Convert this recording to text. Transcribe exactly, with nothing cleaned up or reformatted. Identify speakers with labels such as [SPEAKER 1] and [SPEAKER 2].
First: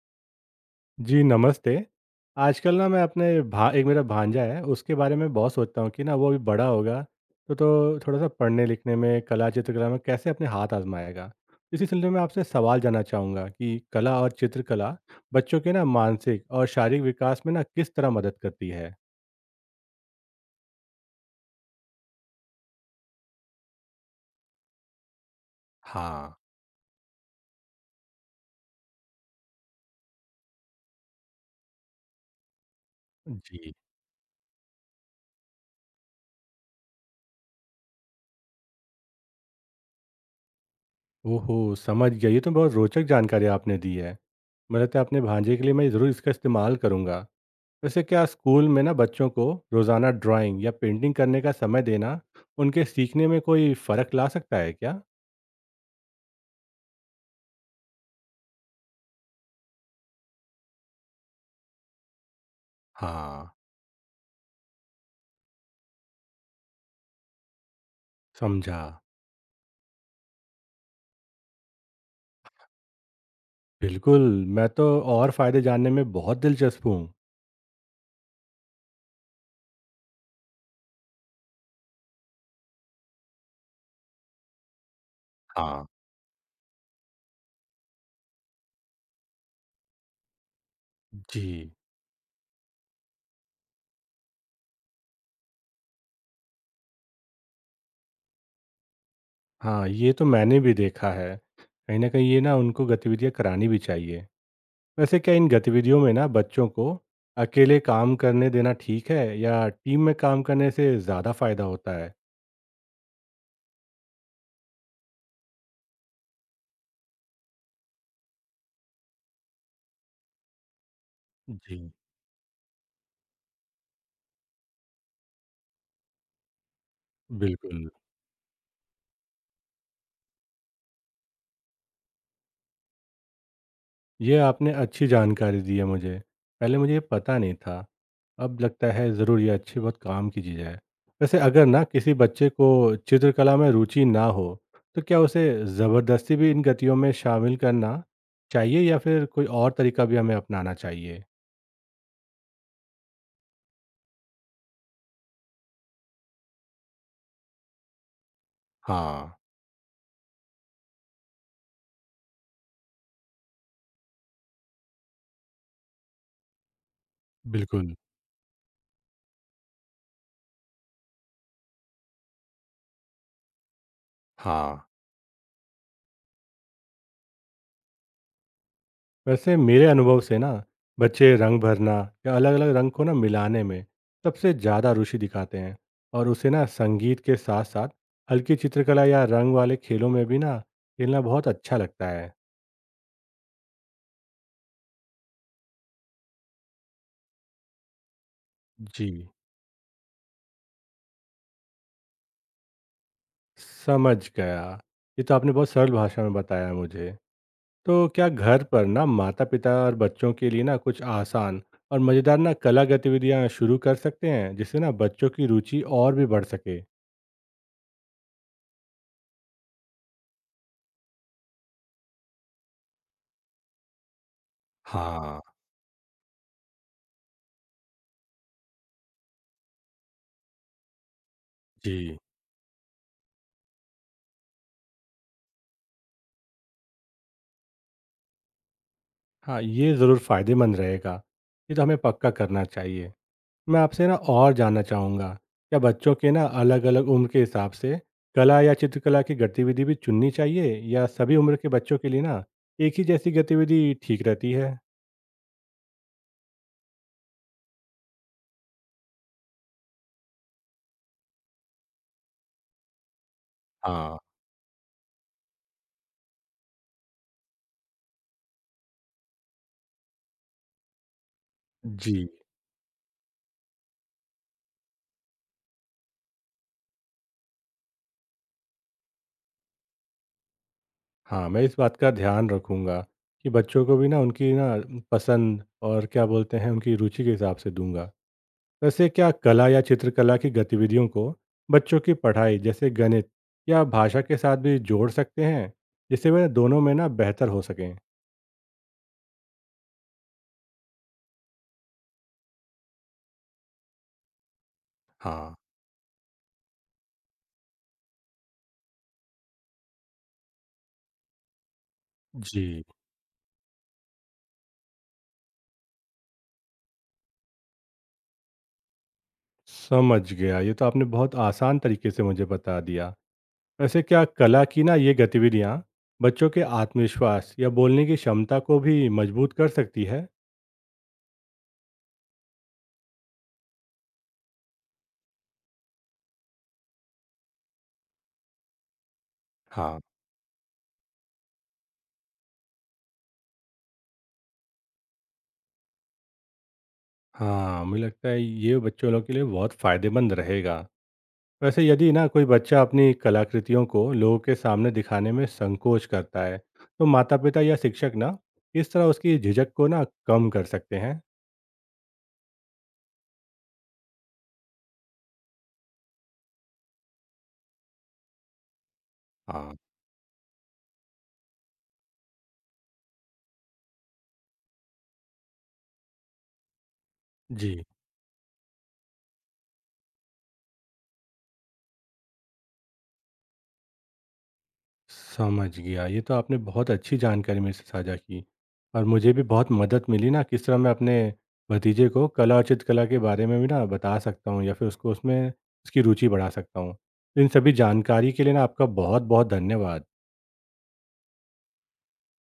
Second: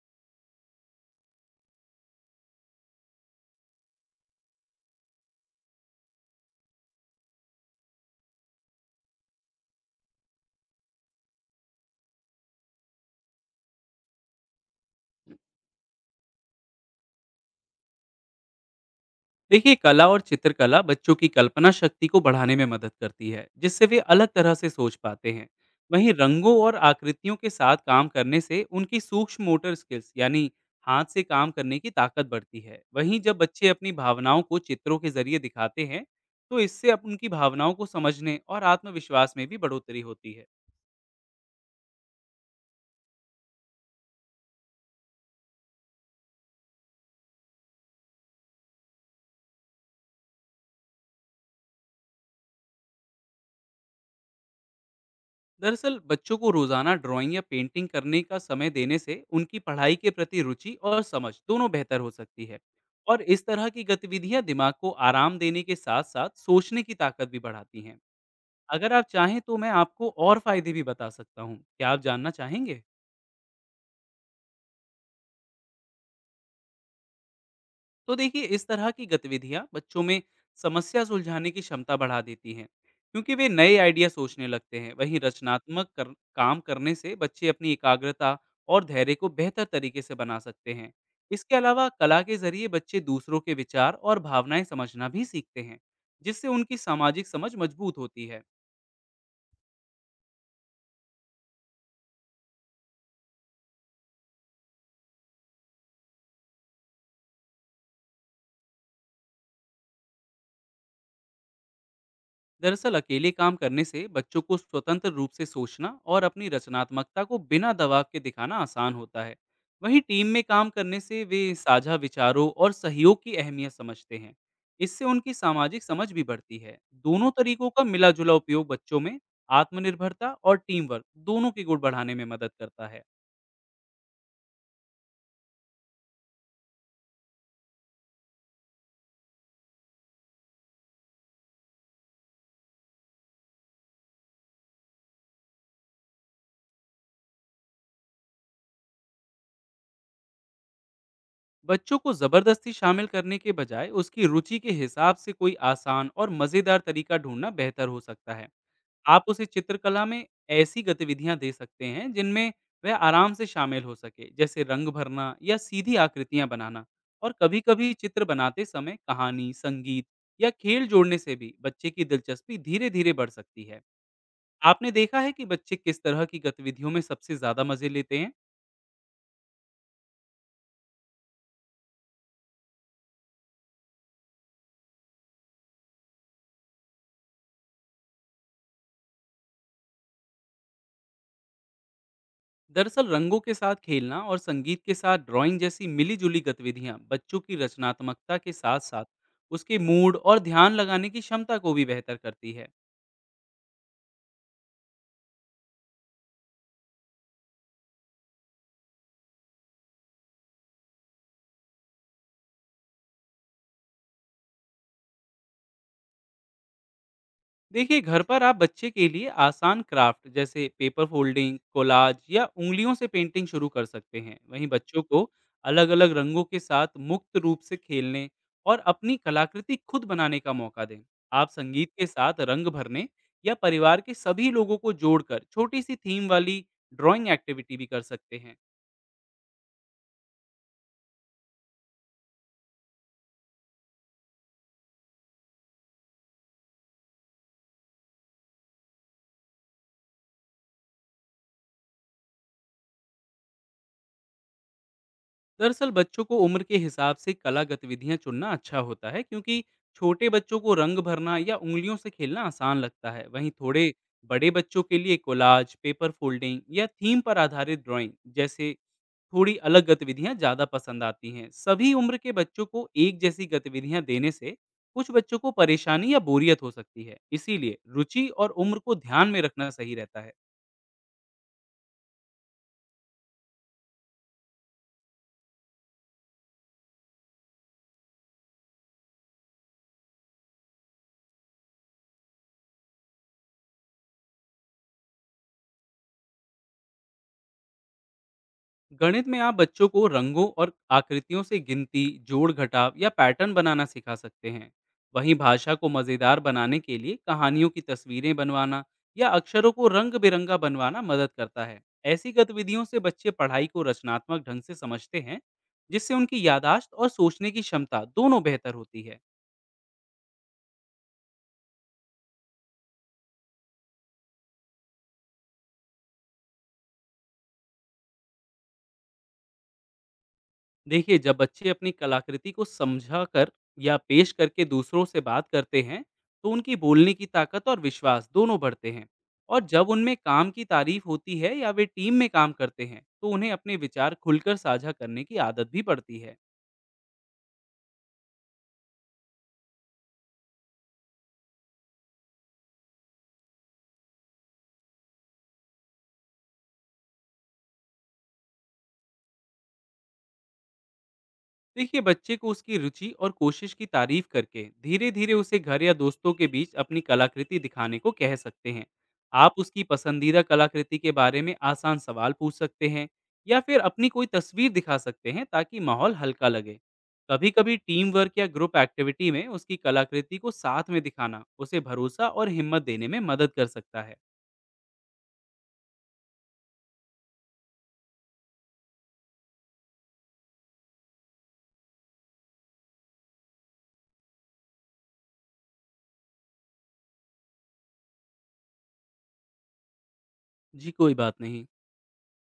[SPEAKER 1] जी, नमस्ते। आजकल ना मैं अपने भा एक मेरा भांजा है, उसके बारे में बहुत सोचता हूँ कि ना वो अभी बड़ा होगा, तो तो थोड़ा-सा पढ़ने लिखने में, कला चित्रकला में कैसे अपने हाथ आज़माएगा। इसी सिलसिले में आपसे सवाल जानना चाहूँगा कि कला और चित्रकला बच्चों के ना मानसिक और शारीरिक विकास में ना किस तरह मदद करती है?
[SPEAKER 2] देखिए, कला और चित्रकला बच्चों की कल्पना शक्ति को बढ़ाने में मदद करती है, जिससे वे अलग तरह से सोच पाते हैं। वहीं
[SPEAKER 1] हाँ।
[SPEAKER 2] रंगों और आकृतियों के साथ काम करने से उनकी सूक्ष्म मोटर स्किल्स यानी हाथ से काम करने की ताकत बढ़ती है। वहीं जब बच्चे
[SPEAKER 1] जी।
[SPEAKER 2] अपनी भावनाओं को चित्रों के जरिए दिखाते हैं तो इससे अब उनकी भावनाओं को समझने और आत्मविश्वास में भी बढ़ोतरी होती है।
[SPEAKER 1] ओहो! समझ गया, ये तो बहुत रोचक जानकारी आपने दी है। मुझे लगता है अपने भांजे के लिए मैं ज़रूर इसका इस्तेमाल करूँगा। वैसे क्या स्कूल में ना बच्चों को रोजाना ड्राइंग या पेंटिंग करने का समय देना उनके सीखने में कोई फर्क ला सकता है क्या?
[SPEAKER 2] दरअसल बच्चों को रोजाना ड्राइंग या पेंटिंग करने का समय देने से उनकी पढ़ाई के प्रति रुचि और समझ दोनों बेहतर हो सकती है। और इस
[SPEAKER 1] हाँ।
[SPEAKER 2] तरह की गतिविधियां दिमाग को आराम देने के साथ साथ सोचने की ताकत भी बढ़ाती हैं।
[SPEAKER 1] समझा।
[SPEAKER 2] अगर आप चाहें तो मैं आपको और फायदे भी बता सकता हूँ, क्या आप जानना चाहेंगे?
[SPEAKER 1] बिल्कुल। मैं तो और फायदे जानने में बहुत दिलचस्प हूँ।
[SPEAKER 2] तो देखिए, इस तरह की गतिविधियां बच्चों में समस्या सुलझाने की क्षमता बढ़ा देती हैं, क्योंकि वे नए आइडिया सोचने लगते हैं। वहीं
[SPEAKER 1] हाँ।
[SPEAKER 2] रचनात्मक कर, काम करने से बच्चे अपनी एकाग्रता और धैर्य को बेहतर तरीके से बना सकते हैं। इसके
[SPEAKER 1] जी।
[SPEAKER 2] अलावा कला के जरिए बच्चे दूसरों के विचार और भावनाएं समझना भी सीखते हैं, जिससे उनकी सामाजिक समझ मजबूत होती है।
[SPEAKER 1] हाँ, ये तो मैंने भी देखा है। कहीं ना कहीं ये ना उनको गतिविधियाँ करानी भी चाहिए। वैसे क्या इन गतिविधियों में ना बच्चों को अकेले काम करने देना ठीक है या टीम में काम करने से ज़्यादा फायदा होता है?
[SPEAKER 2] दरअसल अकेले काम करने से बच्चों को स्वतंत्र रूप से सोचना और अपनी रचनात्मकता को बिना दबाव के दिखाना आसान होता है। वहीं टीम में काम करने से वे
[SPEAKER 1] जी।
[SPEAKER 2] साझा विचारों और सहयोग की अहमियत समझते हैं। इससे उनकी सामाजिक समझ भी बढ़ती है। दोनों तरीकों का
[SPEAKER 1] बिल्कुल।
[SPEAKER 2] मिला जुला उपयोग बच्चों में आत्मनिर्भरता और टीम वर्क दोनों के गुण बढ़ाने में मदद करता है।
[SPEAKER 1] ये आपने अच्छी जानकारी दी है मुझे। पहले मुझे ये पता नहीं था। अब लगता है ज़रूर ये अच्छी बहुत काम की चीज़ है। वैसे अगर ना किसी बच्चे को चित्रकला में रुचि ना हो, तो क्या उसे ज़बरदस्ती भी इन गतियों में शामिल करना चाहिए या फिर कोई और तरीका भी हमें अपनाना चाहिए?
[SPEAKER 2] बच्चों को जबरदस्ती शामिल करने के बजाय उसकी रुचि के हिसाब से कोई आसान और मजेदार तरीका ढूंढना बेहतर हो सकता है। आप
[SPEAKER 1] हाँ,
[SPEAKER 2] उसे चित्रकला में ऐसी गतिविधियाँ दे सकते हैं जिनमें वह आराम से शामिल हो सके, जैसे रंग भरना या सीधी आकृतियाँ बनाना। और कभी-कभी
[SPEAKER 1] बिल्कुल।
[SPEAKER 2] चित्र बनाते समय कहानी, संगीत या खेल जोड़ने से भी बच्चे की दिलचस्पी धीरे-धीरे बढ़ सकती है।
[SPEAKER 1] हाँ।
[SPEAKER 2] आपने देखा है कि बच्चे किस तरह की गतिविधियों में सबसे ज़्यादा मज़े लेते हैं?
[SPEAKER 1] वैसे मेरे अनुभव से ना बच्चे रंग भरना या अलग अलग रंग को ना मिलाने में सबसे ज़्यादा रुचि दिखाते हैं। और उसे ना संगीत के साथ साथ हल्की चित्रकला या रंग वाले खेलों में भी ना खेलना बहुत अच्छा लगता है।
[SPEAKER 2] दरअसल रंगों के साथ खेलना और संगीत के साथ ड्राइंग जैसी मिली-जुली गतिविधियाँ बच्चों की रचनात्मकता के साथ-साथ
[SPEAKER 1] जी।
[SPEAKER 2] उसके मूड और ध्यान लगाने की क्षमता को भी बेहतर करती है।
[SPEAKER 1] समझ गया। ये तो आपने बहुत सरल भाषा में बताया मुझे। तो क्या घर पर ना माता पिता और बच्चों के लिए ना कुछ आसान और मज़ेदार ना कला गतिविधियाँ शुरू कर सकते हैं जिससे ना बच्चों की रुचि और भी बढ़ सके?
[SPEAKER 2] देखिए, घर पर आप बच्चे के लिए आसान क्राफ्ट जैसे पेपर फोल्डिंग, कोलाज या उंगलियों से पेंटिंग शुरू कर सकते हैं। वहीं बच्चों को
[SPEAKER 1] हाँ।
[SPEAKER 2] अलग अलग रंगों के साथ मुक्त रूप से खेलने और अपनी कलाकृति खुद बनाने का मौका दें। आप संगीत के
[SPEAKER 1] जी।
[SPEAKER 2] साथ रंग भरने या परिवार के सभी लोगों को जोड़कर छोटी सी थीम वाली ड्राइंग एक्टिविटी भी कर सकते हैं।
[SPEAKER 1] हाँ, ये ज़रूर फ़ायदेमंद रहेगा। ये तो हमें पक्का करना चाहिए। मैं आपसे ना और जानना चाहूँगा, क्या बच्चों के ना अलग-अलग उम्र के हिसाब से कला या चित्रकला की गतिविधि भी चुननी चाहिए या सभी उम्र के बच्चों के लिए ना एक ही जैसी गतिविधि ठीक रहती है?
[SPEAKER 2] दरअसल बच्चों को उम्र के हिसाब से कला गतिविधियां चुनना अच्छा होता है, क्योंकि छोटे बच्चों को रंग भरना या उंगलियों से खेलना आसान लगता है। वहीं थोड़े
[SPEAKER 1] हाँ।
[SPEAKER 2] बड़े बच्चों के लिए कोलाज, पेपर फोल्डिंग या थीम पर आधारित ड्राइंग जैसे थोड़ी अलग गतिविधियां ज़्यादा पसंद आती हैं। सभी उम्र
[SPEAKER 1] जी।
[SPEAKER 2] के बच्चों को एक जैसी गतिविधियां देने से कुछ बच्चों को परेशानी या बोरियत हो सकती है, इसीलिए रुचि और उम्र को ध्यान में रखना सही रहता है।
[SPEAKER 1] हाँ, मैं इस बात का ध्यान रखूँगा कि बच्चों को भी ना उनकी ना पसंद और क्या बोलते हैं, उनकी रुचि के हिसाब से दूँगा। वैसे क्या कला या चित्रकला की गतिविधियों को बच्चों की पढ़ाई जैसे गणित या भाषा के साथ भी जोड़ सकते हैं जिससे वे दोनों में ना बेहतर हो सकें?
[SPEAKER 2] गणित में आप बच्चों को रंगों और आकृतियों से गिनती, जोड़, घटाव या पैटर्न बनाना सिखा सकते हैं। वहीं
[SPEAKER 1] हाँ।
[SPEAKER 2] भाषा को मज़ेदार बनाने के लिए कहानियों की तस्वीरें बनवाना या अक्षरों को रंग बिरंगा बनवाना मदद करता है। ऐसी गतिविधियों
[SPEAKER 1] जी।
[SPEAKER 2] से बच्चे पढ़ाई को रचनात्मक ढंग से समझते हैं, जिससे उनकी यादाश्त और सोचने की क्षमता दोनों बेहतर होती है।
[SPEAKER 1] समझ गया। ये तो आपने बहुत आसान तरीके से मुझे बता दिया। वैसे क्या कला की ना ये गतिविधियाँ बच्चों के आत्मविश्वास या बोलने की क्षमता को भी मजबूत कर सकती है?
[SPEAKER 2] देखिए, जब बच्चे अपनी कलाकृति को समझा कर या पेश करके दूसरों से बात करते हैं तो उनकी बोलने की ताकत और विश्वास दोनों बढ़ते हैं। और जब
[SPEAKER 1] हाँ।
[SPEAKER 2] उनमें काम की तारीफ होती है या वे टीम में काम करते हैं तो उन्हें अपने विचार खुलकर साझा करने की आदत भी पड़ती है।
[SPEAKER 1] हाँ, मुझे लगता है ये बच्चों लोग के लिए बहुत फायदेमंद रहेगा। वैसे यदि ना कोई बच्चा अपनी कलाकृतियों को लोगों के सामने दिखाने में संकोच करता है, तो माता पिता या शिक्षक ना इस तरह उसकी झिझक को ना कम कर सकते हैं?
[SPEAKER 2] देखिए, बच्चे को उसकी रुचि और कोशिश की तारीफ करके धीरे धीरे उसे घर या दोस्तों के बीच अपनी कलाकृति दिखाने को कह सकते हैं। आप
[SPEAKER 1] हाँ।
[SPEAKER 2] उसकी पसंदीदा कलाकृति के बारे में आसान सवाल पूछ सकते हैं या फिर अपनी कोई तस्वीर दिखा सकते हैं, ताकि माहौल हल्का लगे। कभी कभी
[SPEAKER 1] जी।
[SPEAKER 2] टीम वर्क या ग्रुप एक्टिविटी में उसकी कलाकृति को साथ में दिखाना उसे भरोसा और हिम्मत देने में मदद कर सकता है।
[SPEAKER 1] समझ गया। ये तो आपने बहुत अच्छी जानकारी मेरे से साझा की, और मुझे भी बहुत मदद मिली ना किस तरह मैं अपने भतीजे को कला और चित्रकला के बारे में भी ना बता सकता हूँ या फिर उसको उसमें उसकी रुचि बढ़ा सकता हूँ। इन सभी जानकारी के लिए ना आपका बहुत बहुत धन्यवाद।
[SPEAKER 2] जी, कोई बात नहीं।